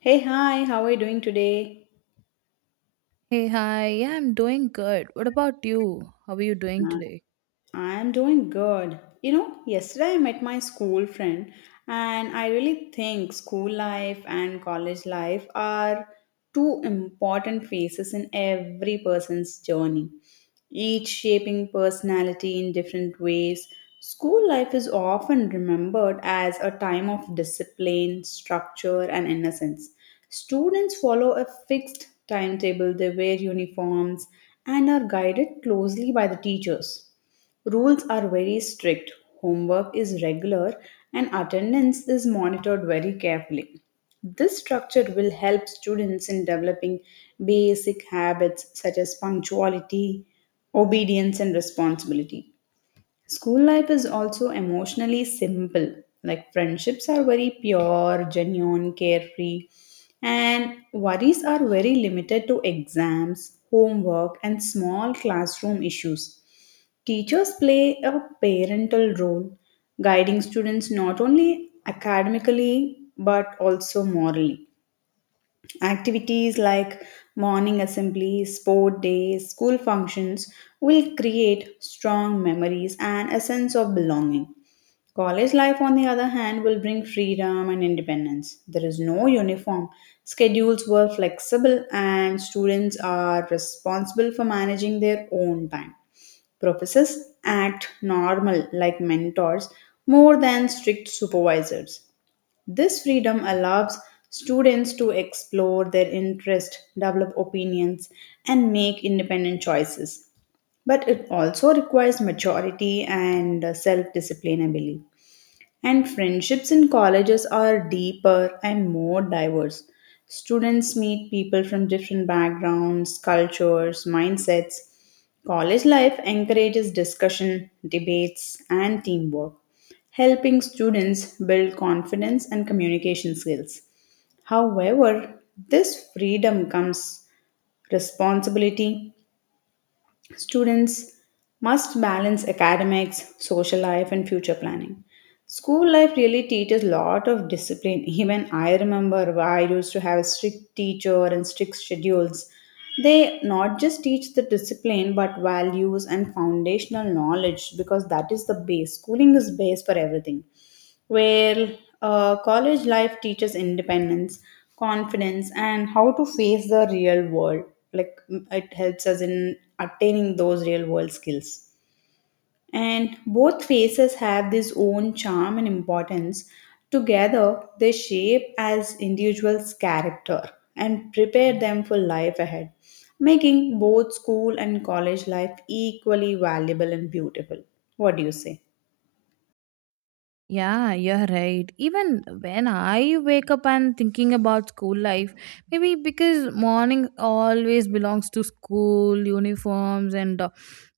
Hey, hi, how are you doing today? Hey, hi. Yeah, I'm doing good. What about you? How are you doing Uh, today? I'm doing good. You know, yesterday I met my school friend, and I really think school life and college life are two important phases in every person's journey, each shaping personality in different ways. School life is often remembered as a time of discipline, structure, and innocence. Students follow a fixed timetable, they wear uniforms, and are guided closely by the teachers. Rules are very strict, homework is regular, and attendance is monitored very carefully. This structure will help students in developing basic habits such as punctuality, obedience, and responsibility. School life is also emotionally simple. Like friendships are very pure, genuine, carefree, and worries are very limited to exams, homework, and small classroom issues. Teachers play a parental role, guiding students not only academically but also morally. Activities like morning assemblies, sport days, school functions will create strong memories and a sense of belonging. College life, on the other hand, will bring freedom and independence. There is no uniform. Schedules were flexible, and students are responsible for managing their own time. Professors act normal like mentors more than strict supervisors. This freedom allows students to explore their interests, develop opinions, and make independent choices. But it also requires maturity and self discipline, I believe. And friendships in colleges are deeper and more diverse. Students meet people from different backgrounds, cultures, mindsets. College life encourages discussion, debates, and teamwork, helping students build confidence and communication skills. However, this freedom comes responsibility. Students must balance academics, social life, and future planning. School life really teaches a lot of discipline. Even I remember I used to have a strict teacher and strict schedules. They not just teach the discipline but values and foundational knowledge because that is the base. Schooling is base for everything where college life teaches independence, confidence, and how to face the real world. Like it helps us in attaining those real world skills. And both phases have this own charm and importance. Together, they shape as individuals' character and prepare them for life ahead, making both school and college life equally valuable and beautiful. What do you say? Yeah, you're right. Even when I wake up and thinking about school life, maybe because morning always belongs to school, uniforms and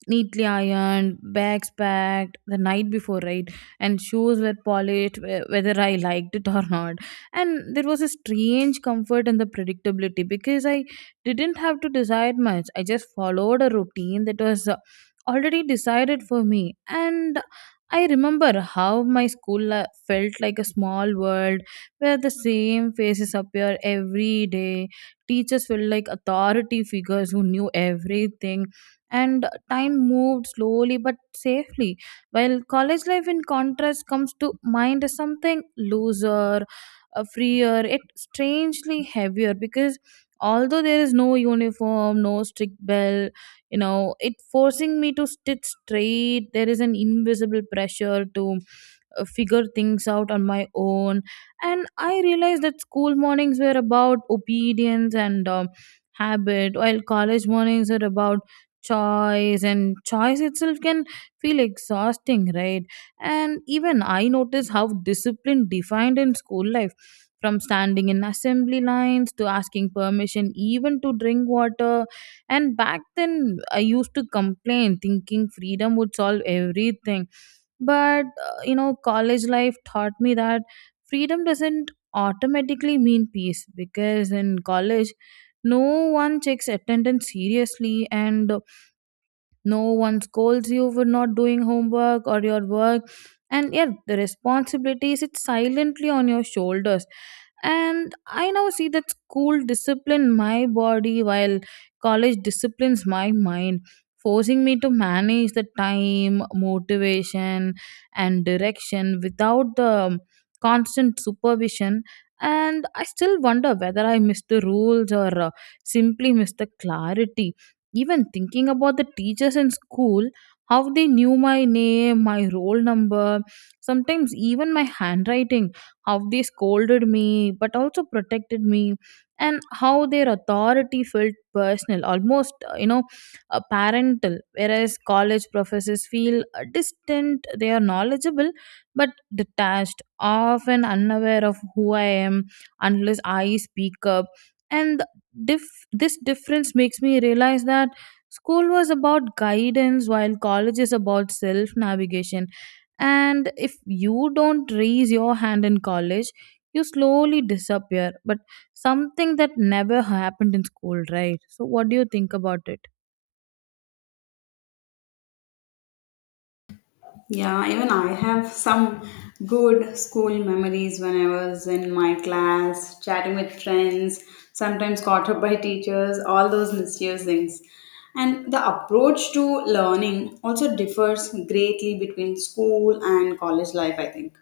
neatly ironed, bags packed the night before, right? And shoes were polished whether I liked it or not. And there was a strange comfort in the predictability because I didn't have to decide much. I just followed a routine that was already decided for me. And I remember how my felt like a small world where the same faces appear every day. Teachers felt like authority figures who knew everything, and time moved slowly but safely. While college life, in contrast, comes to mind as something looser, freer, it strangely heavier because although there is no uniform, no strict bell, you know it forcing me to sit straight, there is an invisible pressure to figure things out on my own. And I realized that school mornings were about obedience and habit, while college mornings are about choice, and choice itself can feel exhausting, right? And even I noticed how discipline defined in school life, from standing in assembly lines to asking permission even to drink water. And back then I used to complain thinking freedom would solve everything, but you know, college life taught me that freedom doesn't automatically mean peace, because in college no one checks attendance seriously and no one scolds you for not doing homework or your work. And yeah, the responsibility sits silently on your shoulders. And I now see that school discipline my body while college disciplines my mind, forcing me to manage the time, motivation, and direction without the constant supervision. And I still wonder whether I missed the rules or simply missed the clarity, even thinking about the teachers in school, how they knew my name, my roll number, sometimes even my handwriting, how they scolded me but also protected me, and how their authority felt personal, almost, parental. Whereas college professors feel distant, they are knowledgeable but detached, often unaware of who I am unless I speak up. And the this difference makes me realize that school was about guidance while college is about self navigation, and if you don't raise your hand in college you slowly disappear, but something that never happened in school, right? So what do you think about it? Yeah, even I have some good school memories when I was in my class, chatting with friends, sometimes caught up by teachers, all those mysterious things. And the approach to learning also differs greatly between school and college life, I think.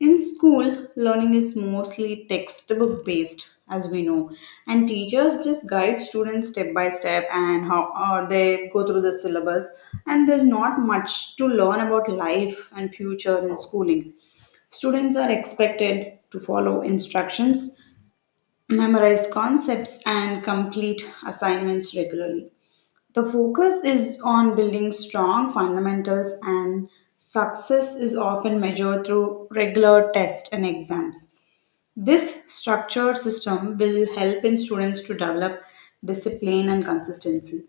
In school, learning is mostly textbook based, as we know, and teachers just guide students step by step and how they go through the syllabus. And there's not much to learn about life and future in schooling. Students are expected to follow instructions, memorize concepts, and complete assignments regularly. The focus is on building strong fundamentals, and success is often measured through regular tests and exams. This structured system will help in students to develop discipline and consistency.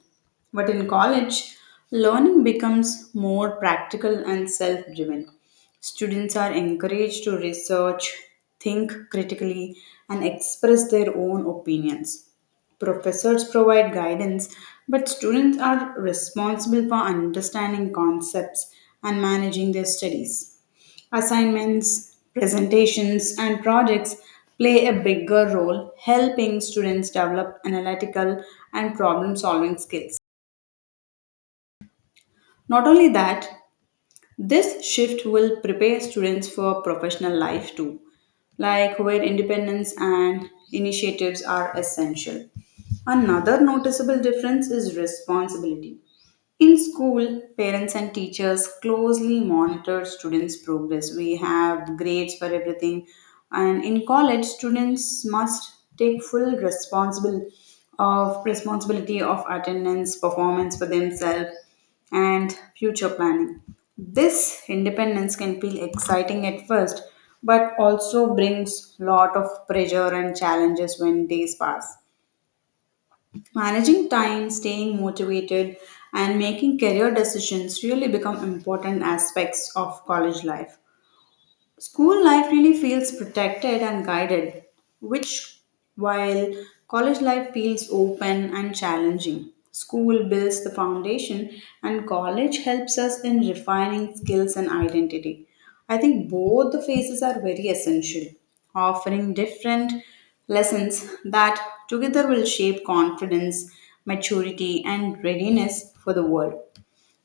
But in college, learning becomes more practical and self driven. Students are encouraged to research, think critically, and express their own opinions. Professors provide guidance, but students are responsible for understanding concepts and managing their studies. Assignments, presentations, and projects play a bigger role, helping students develop analytical and problem solving skills. Not only that, this shift will prepare students for professional life too, like where independence and initiatives are essential. Another noticeable difference is responsibility. In school, parents and teachers closely monitor students' progress. We have grades for everything. And in college, students must take full responsible of responsibility of attendance, performance for themselves, and future planning. This independence can feel exciting at first, but also brings lot of pressure and challenges when days pass. Managing time, staying motivated, and making career decisions really become important aspects of college life. School life really feels protected and guided, which while college life feels open and challenging. School builds the foundation, and college helps us in refining skills and identity. I think both the phases are very essential, offering different lessons that together will shape confidence, maturity, and readiness for the world.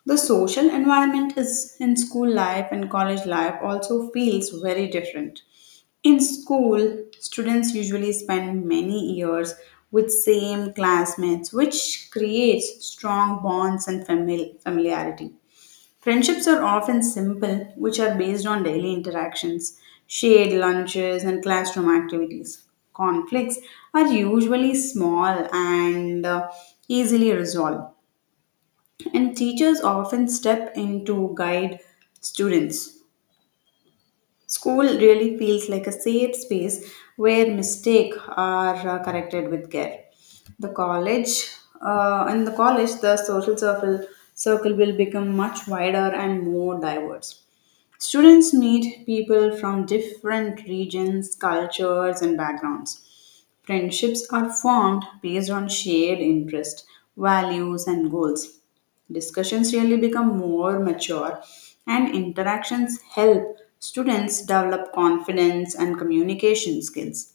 The social environment is in school life and college life also feels very different. In school, students usually spend many years with same classmates, which creates strong bonds and familiarity. Friendships are often simple, which are based on daily interactions, shared lunches, and classroom activities. Conflicts are usually small and easily resolved and teachers often step in to guide students. School really feels like a safe space where mistakes are corrected with care. The college, in the college, the social circle circle will become much wider and more diverse. Students meet people from different regions, cultures, and backgrounds. Friendships are formed based on shared interests, values, and goals. Discussions really become more mature, and interactions help students develop confidence and communication skills.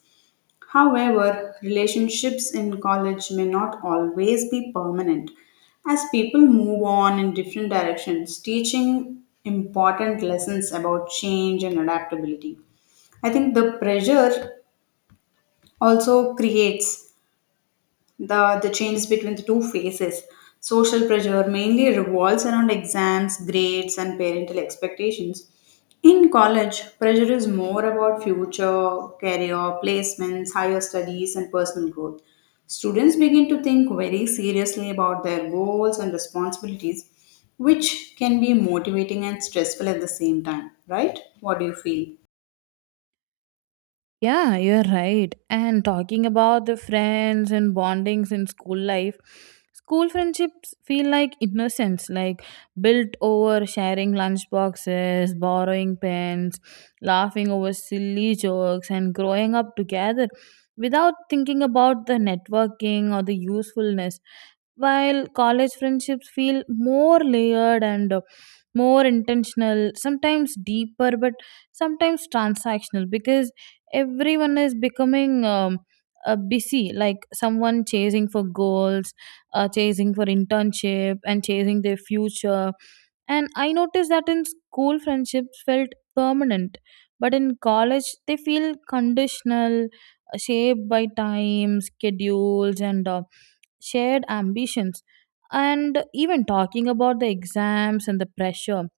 However, relationships in college may not always be permanent. As people move on in different directions, teaching important lessons about change and adaptability. I think the pressure also creates the changes between the two phases. Social pressure mainly revolves around exams, grades, and parental expectations. In college, pressure is more about future, career, placements, higher studies, and personal growth. Students begin to think very seriously about their goals and responsibilities, which can be motivating and stressful at the same time, right? What do you feel? Yeah, you're right. And talking about the friends and bondings in school life, school friendships feel like innocence, like built over sharing lunch boxes, borrowing pens, laughing over silly jokes, and growing up together without thinking about the networking or the usefulness. While college friendships feel more layered and more intentional, sometimes deeper, but sometimes transactional because everyone is becoming busy, like someone chasing for goals, chasing for internship and chasing their future. And I noticed that in school friendships felt permanent, but in college they feel conditional, shaped by time schedules and shared ambitions. And even talking about the exams and the pressure,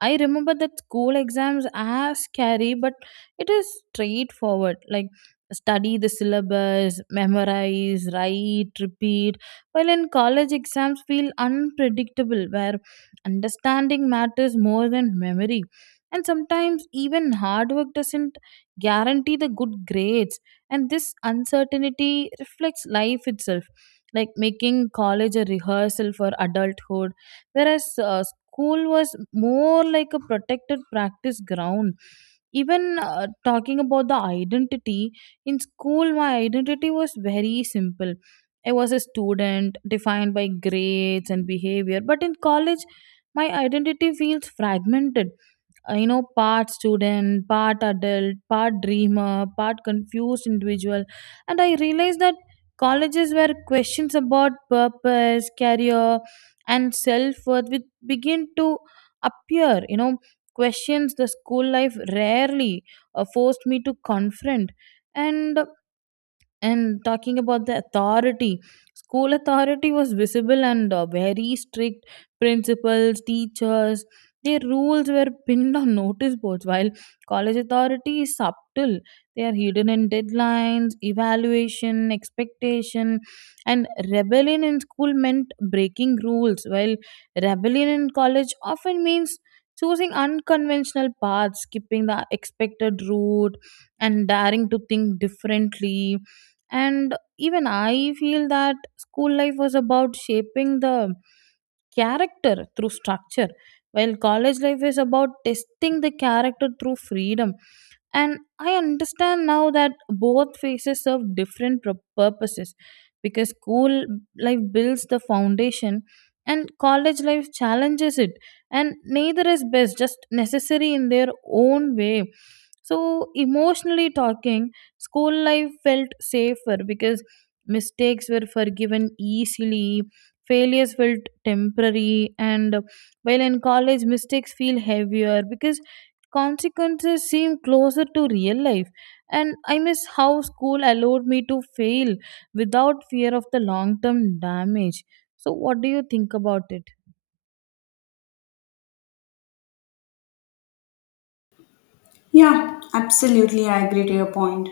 I remember that school exams are scary, but it is straightforward. Like study the syllabus, memorize, write, repeat. While in college exams feel unpredictable, where understanding matters more than memory. And sometimes even hard work doesn't guarantee the good grades. And this uncertainty reflects life itself, like making college a rehearsal for adulthood, whereas school was more like a protected practice ground. Even talking about the identity in school, my identity was very simple. I was a student defined by grades and behavior, but in college my identity feels fragmented, you know, part student, part adult, part dreamer, part confused individual. And I realized that colleges where questions about purpose, career, and self-worth would begin to appear, you know, questions the school life rarely forced me to confront. And and talking about the authority, school authority was visible and very strict. Principals, teachers, their rules were pinned on notice boards, while college authority is subtle. They are hidden in deadlines, evaluation, expectation, and rebellion in school meant breaking rules, while rebellion in college often means choosing unconventional paths, skipping the expected route, and daring to think differently. And even I feel that school life was about shaping the character through structure, while college life is about testing the character through freedom. And I understand now that both phases serve different purposes, because school life builds the foundation and college life challenges it, and neither is best, just necessary in their own way. So emotionally talking, school life felt safer because mistakes were forgiven easily, failures felt temporary, and while in college, mistakes feel heavier because consequences seem closer to real life. And I miss how school allowed me to fail without fear of the long term damage. So, what do you think about it? Yeah, absolutely. I agree to your point.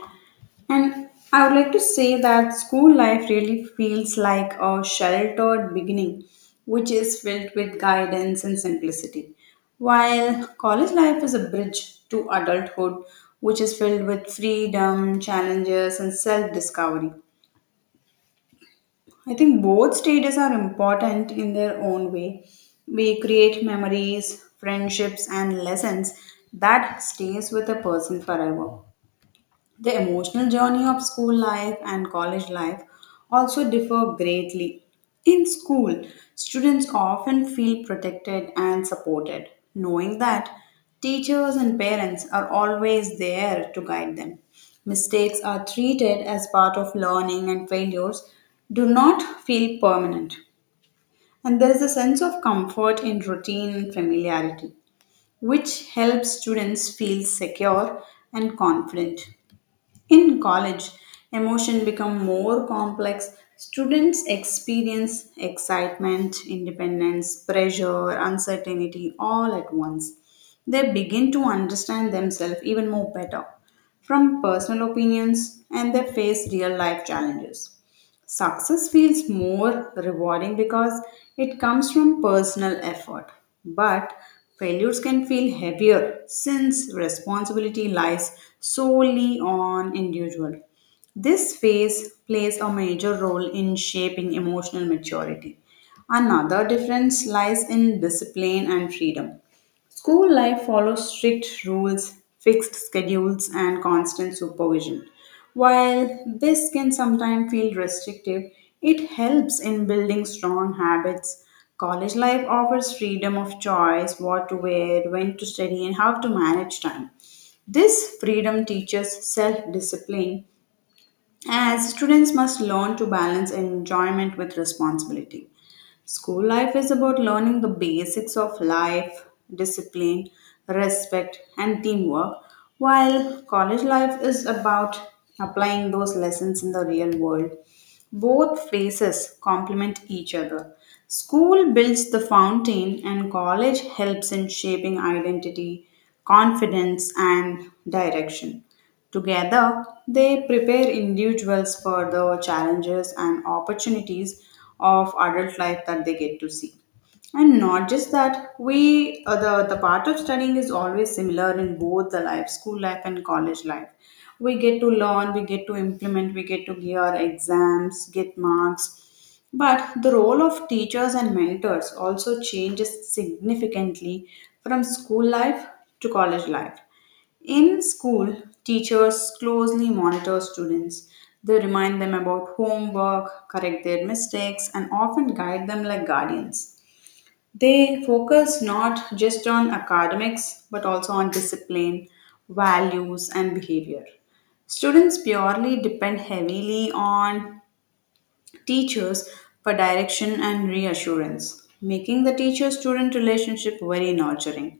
And I would like to say that school life really feels like a sheltered beginning, which is filled with guidance and simplicity, while college life is a bridge to adulthood, which is filled with freedom, challenges, and self discovery. I think both stages are important in their own way. We create memories, friendships, and lessons that stays with a person forever. The emotional journey of school life and college life also differ greatly. In school, students often feel protected and supported, knowing that teachers and parents are always there to guide them. Mistakes are treated as part of learning, and failures do not feel permanent. And there is a sense of comfort in routine and familiarity, which helps students feel secure and confident. In college, emotion become more complex. Students experience excitement, independence, pressure, uncertainty all at once. They begin to understand themselves even more better from personal opinions and they face real life challenges. Success feels more rewarding because it comes from personal effort, but failures can feel heavier since responsibility lies solely on individual. This phase plays a major role in shaping emotional maturity. Another difference lies in discipline and freedom. School life follows strict rules, fixed schedules, and constant supervision. While this can sometimes feel restrictive, it helps in building strong habits. College life offers freedom of choice, what to wear, when to study, and how to manage time. This freedom teaches self discipline, as students must learn to balance enjoyment with responsibility. School life is about learning the basics of life, discipline, respect, and teamwork, while college life is about applying those lessons in the real world. Both phases complement each other. School builds the fountain, and college helps in shaping identity, confidence, and direction. Together, they prepare individuals for the challenges and opportunities of adult life that they get to see. And not just that, we the part of studying is always similar in both the life, school life and college life. We get to learn, we get to implement, we get to give our exams, get marks. But the role of teachers and mentors also changes significantly from school life to college life. In school, teachers closely monitor students. They remind them about homework, correct their mistakes, and often guide them like guardians. They focus not just on academics but also on discipline, values, and behavior. Students purely depend heavily on teachers for direction and reassurance, making the teacher student relationship very nurturing.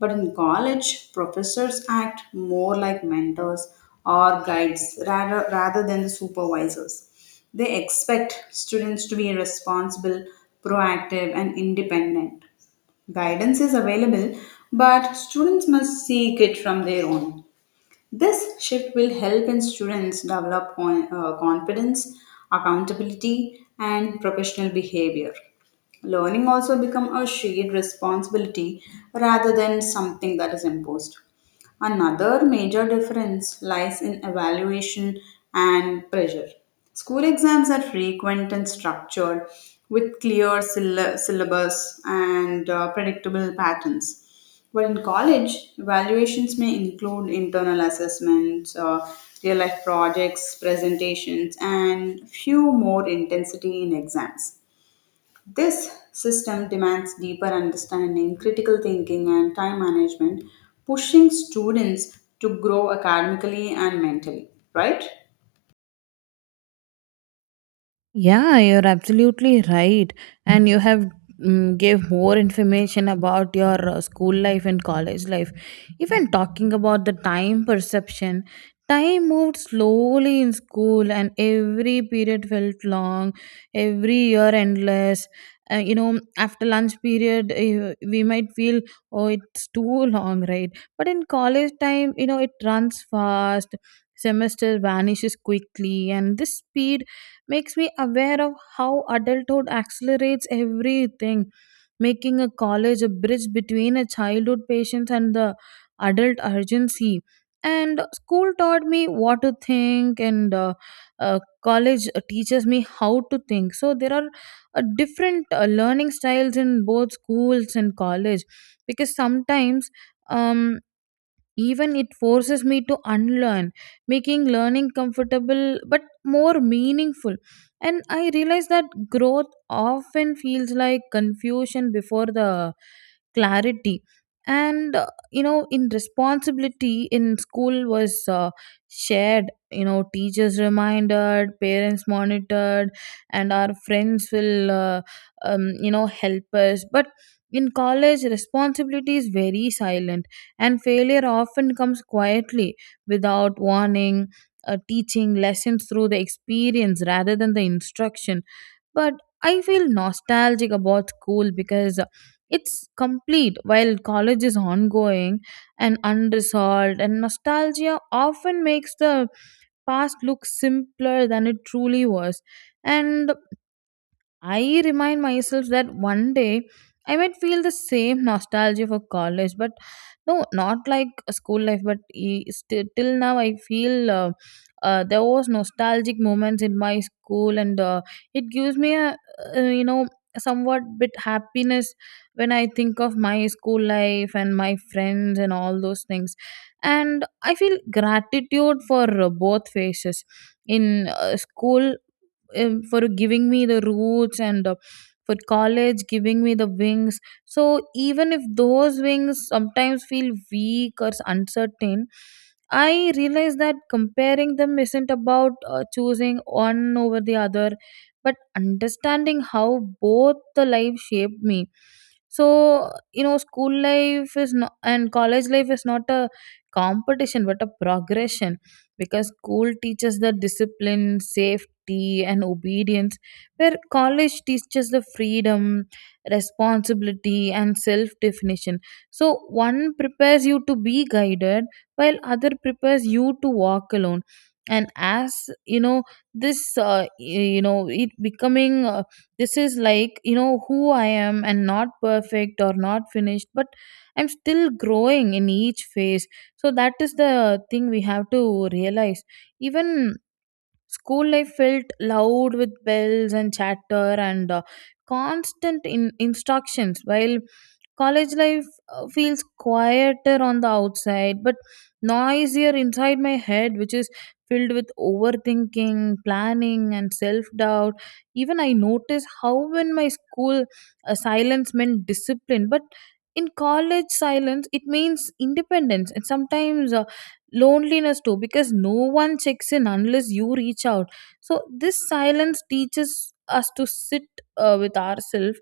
But in college, professors act more like mentors or guides rather than the supervisors. They expect students to be responsible, proactive, and independent. Guidance is available, but students must seek it from their own. This shift will help in students develop confidence, accountability, and professional behavior. Learning also become a shared responsibility rather than something that is imposed. Another major difference lies in evaluation and pressure. School exams are frequent and structured with clear syllabus and predictable patterns. But in college, evaluations may include internal assessments, real life projects, presentations, and few more intensity in exams. This system demands deeper understanding, critical thinking, and time management, pushing students to grow academically and mentally, right? Yeah, you're absolutely right, and you have gave more information about your school life and college life. Even talking about the time perception, time moved slowly in school, and every period felt long, every year endless. You know, after lunch period, we might feel, oh, it's too long, right? But in college time, you know, it runs fast. Semester vanishes quickly, and this speed makes me aware of how adulthood accelerates everything, making a college a bridge between a childhood patience and the adult urgency. And school taught me what to think, and college teaches me how to think. So there are different learning styles in both schools and college, because sometimes um, even it forces me to unlearn, making learning comfortable but more meaningful. And I realize that growth often feels like confusion before the clarity. And you know, in responsibility in school was shared. You know, teachers reminded, parents monitored, and our friends will, you know, help us. But in college, responsibility is very silent, and failure often comes quietly without warning, teaching lessons through the experience rather than the instruction. But I feel nostalgic about school because it's complete, while college is ongoing and unresolved, and nostalgia often makes the past look simpler than it truly was. And I remind myself that one day I might feel the same nostalgia for college, but no, not like a school life. But till now, I feel there was nostalgic moments in my school, and it gives me a uh, you know somewhat bit happiness when I think of my school life and my friends and all those things. And I feel gratitude for both phases, in school for giving me the roots, and for college giving me the wings. So even if those wings sometimes feel weak or uncertain, I realize that comparing them isn't about choosing one over the other, but understanding how both the life shaped me. So you know, school life is not and college life is not a competition but a progression, because school teaches the discipline, safety, duty and obedience, where college teaches the freedom, responsibility, and self definition. So, one prepares you to be guided, while other prepares you to walk alone. And as you know, this you know, it becoming this is like you know who I am, and not perfect or not finished, but I'm still growing in each phase. So that is the thing we have to realize. Even school life felt loud with bells and chatter and constant instructions, while college life feels quieter on the outside, but noisier inside my head, which is filled with overthinking, planning, and self doubt. Even I notice how in my school silence meant discipline, but in college silence it means independence and sometimes loneliness too, because no one checks in unless you reach out. So this silence teaches us to sit with ourselves,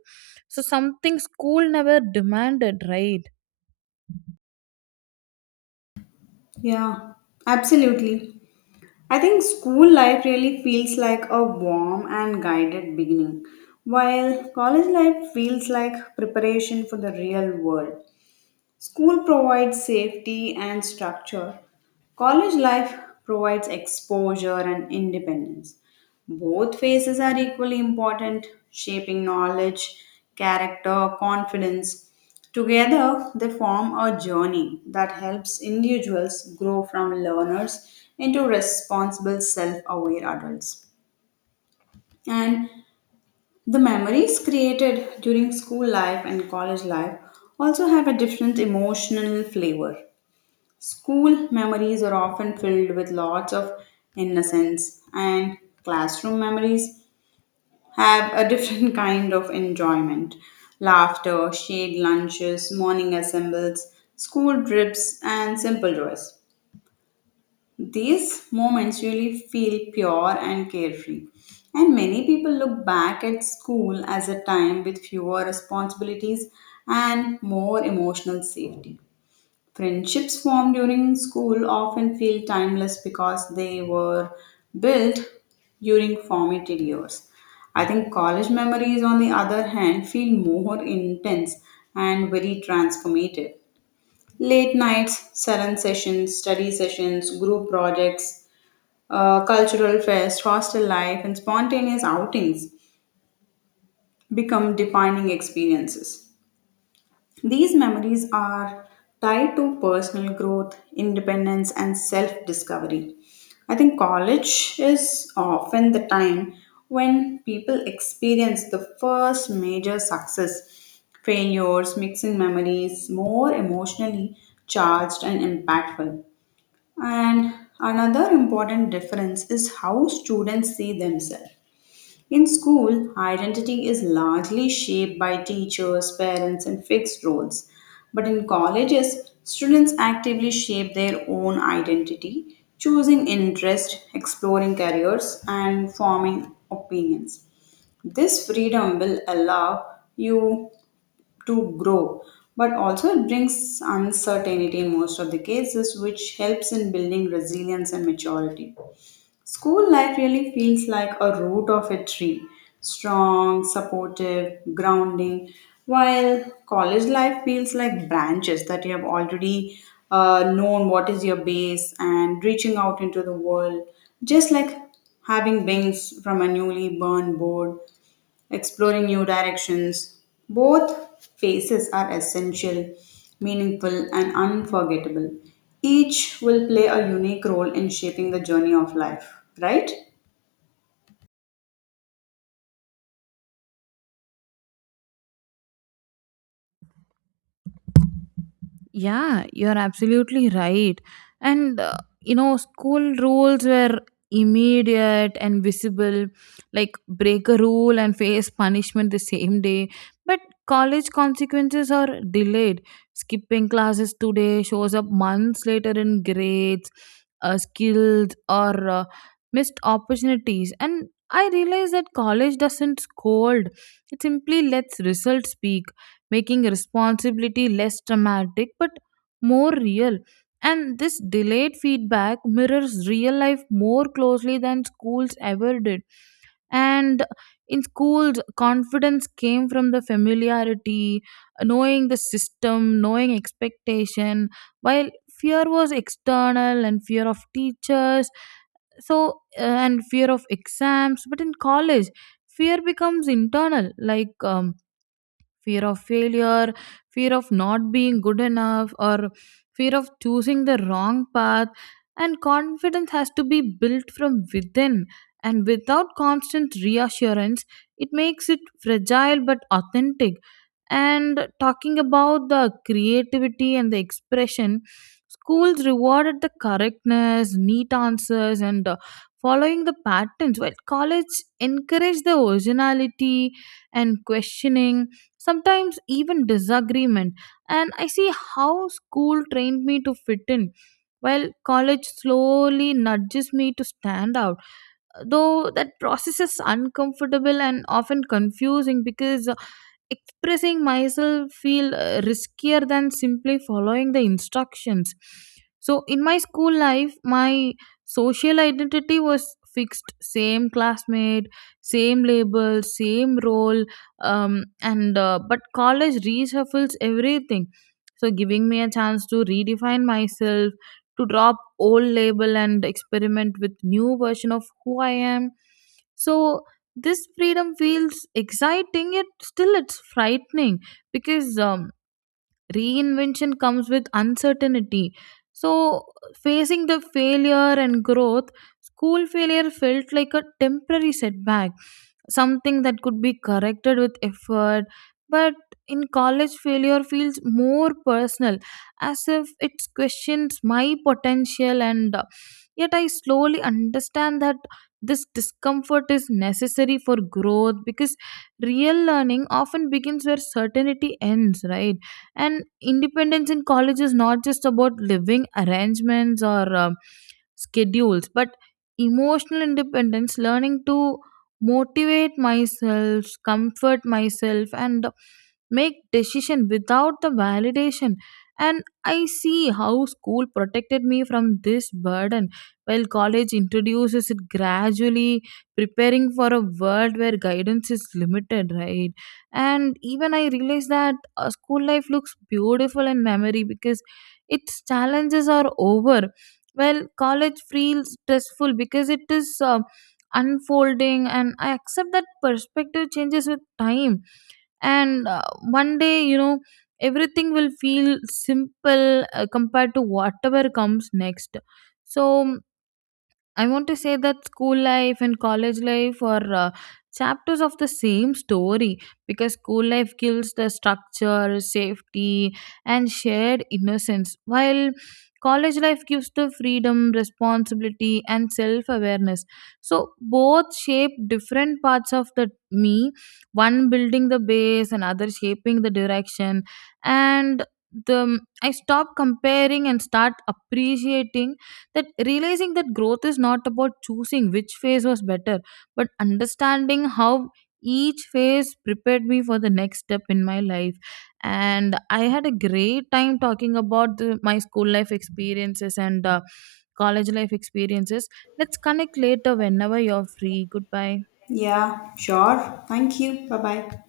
so something school never demanded, right? Yeah, absolutely. I think school life really feels like a warm and guided beginning, while college life feels like preparation for the real world. School provides safety and structure. College life provides exposure and independence. Both phases are equally important, shaping knowledge, character, confidence. Together, they form a journey that helps individuals grow from learners into responsible, self aware adults. And the memories created during school life and college life also have a different emotional flavor. School memories are often filled with lots of innocence, and classroom memories have a different kind of enjoyment. Laughter, shared lunches, morning assembles, school trips, and simple joys. These moments really feel pure and carefree. And many people look back at school as a time with fewer responsibilities and more emotional safety. Friendships formed during school often feel timeless because they were built during formative years. I think college memories, on the other hand, feel more intense and very transformative. Late nights, salon sessions, study sessions, group projects, cultural fest, hostel life, and spontaneous outings become defining experiences. These memories are tied to personal growth, independence, and self discovery. I think college is often the time when people experience the first major success, failures, mixing memories, more emotionally charged and impactful. And another important difference is how students see themselves. In school, identity is largely shaped by teachers, parents, and fixed roles. But in colleges, students actively shape their own identity, choosing interest, exploring careers, and forming opinions. This freedom will allow you to grow, but also it brings uncertainty in most of the cases, which helps in building resilience and maturity. School life really feels like a root of a tree strong, supportive, grounding, while college life feels like branches that you have already known what is your base and reaching out into the world, just like having wings from a newly burned board exploring new directions. Both phases are essential, meaningful, and unforgettable. Each will play a unique role in shaping the journey of life, right? Yeah, you're absolutely right. And, you know, school rules were immediate and visible, like break a rule and face punishment the same day. But college consequences are delayed. Skipping classes today shows up months later in grades, skills, or missed opportunities. And I realize that college doesn't scold, it simply lets results speak, making responsibility less dramatic but more real. And this delayed feedback mirrors real life more closely than schools ever did. And in schools, confidence came from the familiarity, knowing the system, knowing expectation, while fear was external, and fear of teachers, so and fear of exams. But in college fear becomes internal, like fear of failure, fear of not being good enough, or fear of choosing the wrong path. And confidence has to be built from within. And without constant reassurance, it makes it fragile but authentic. And talking about the creativity and the expression, schools rewarded the correctness, neat answers, and following the patterns, while college encouraged the originality and questioning, sometimes even disagreement. And I see how school trained me to fit in, while college slowly nudges me to stand out, though that process is uncomfortable and often confusing, because expressing myself feel riskier than simply following the instructions. So in my school life my social identity was fixed, same classmate, same label, same role, and but college reshuffles everything, so giving me a chance to redefine myself, to drop old label and experiment with new version of who I am. So this freedom feels exciting, yet still it's frightening, because reinvention comes with uncertainty. So facing the failure and growth, school failure felt like a temporary setback, something that could be corrected with effort, but in college failure feels more personal, as if it questions my potential. And yet I slowly understand that this discomfort is necessary for growth, because real learning often begins where certainty ends, right? And independence in college is not just about living arrangements or schedules, but emotional independence, learning to motivate myself, comfort myself, and make decision without the validation. And I see how school protected me from this burden, while college introduces it gradually, preparing for a world where guidance is limited, right? And even I realize that school life looks beautiful in memory because its challenges are over. Well, college feels stressful because it is. Unfolding, and I accept that perspective changes with time, and one day you know, everything will feel simple compared to whatever comes next. So I want to say that school life and college life are chapters of the same story, because school life gives the structure, safety, and shared innocence, while college life gives the freedom, responsibility, and self awareness. So, both shape different parts of the me, one building the base, another shaping the direction, and the I stop comparing and start appreciating that, realizing that growth is not about choosing which phase was better, but understanding how each phase prepared me for the next step in my life. And I had a great time talking about my school life experiences and college life experiences. Let's connect later whenever you're free. Goodbye. Yeah, sure. Thank you. Bye bye.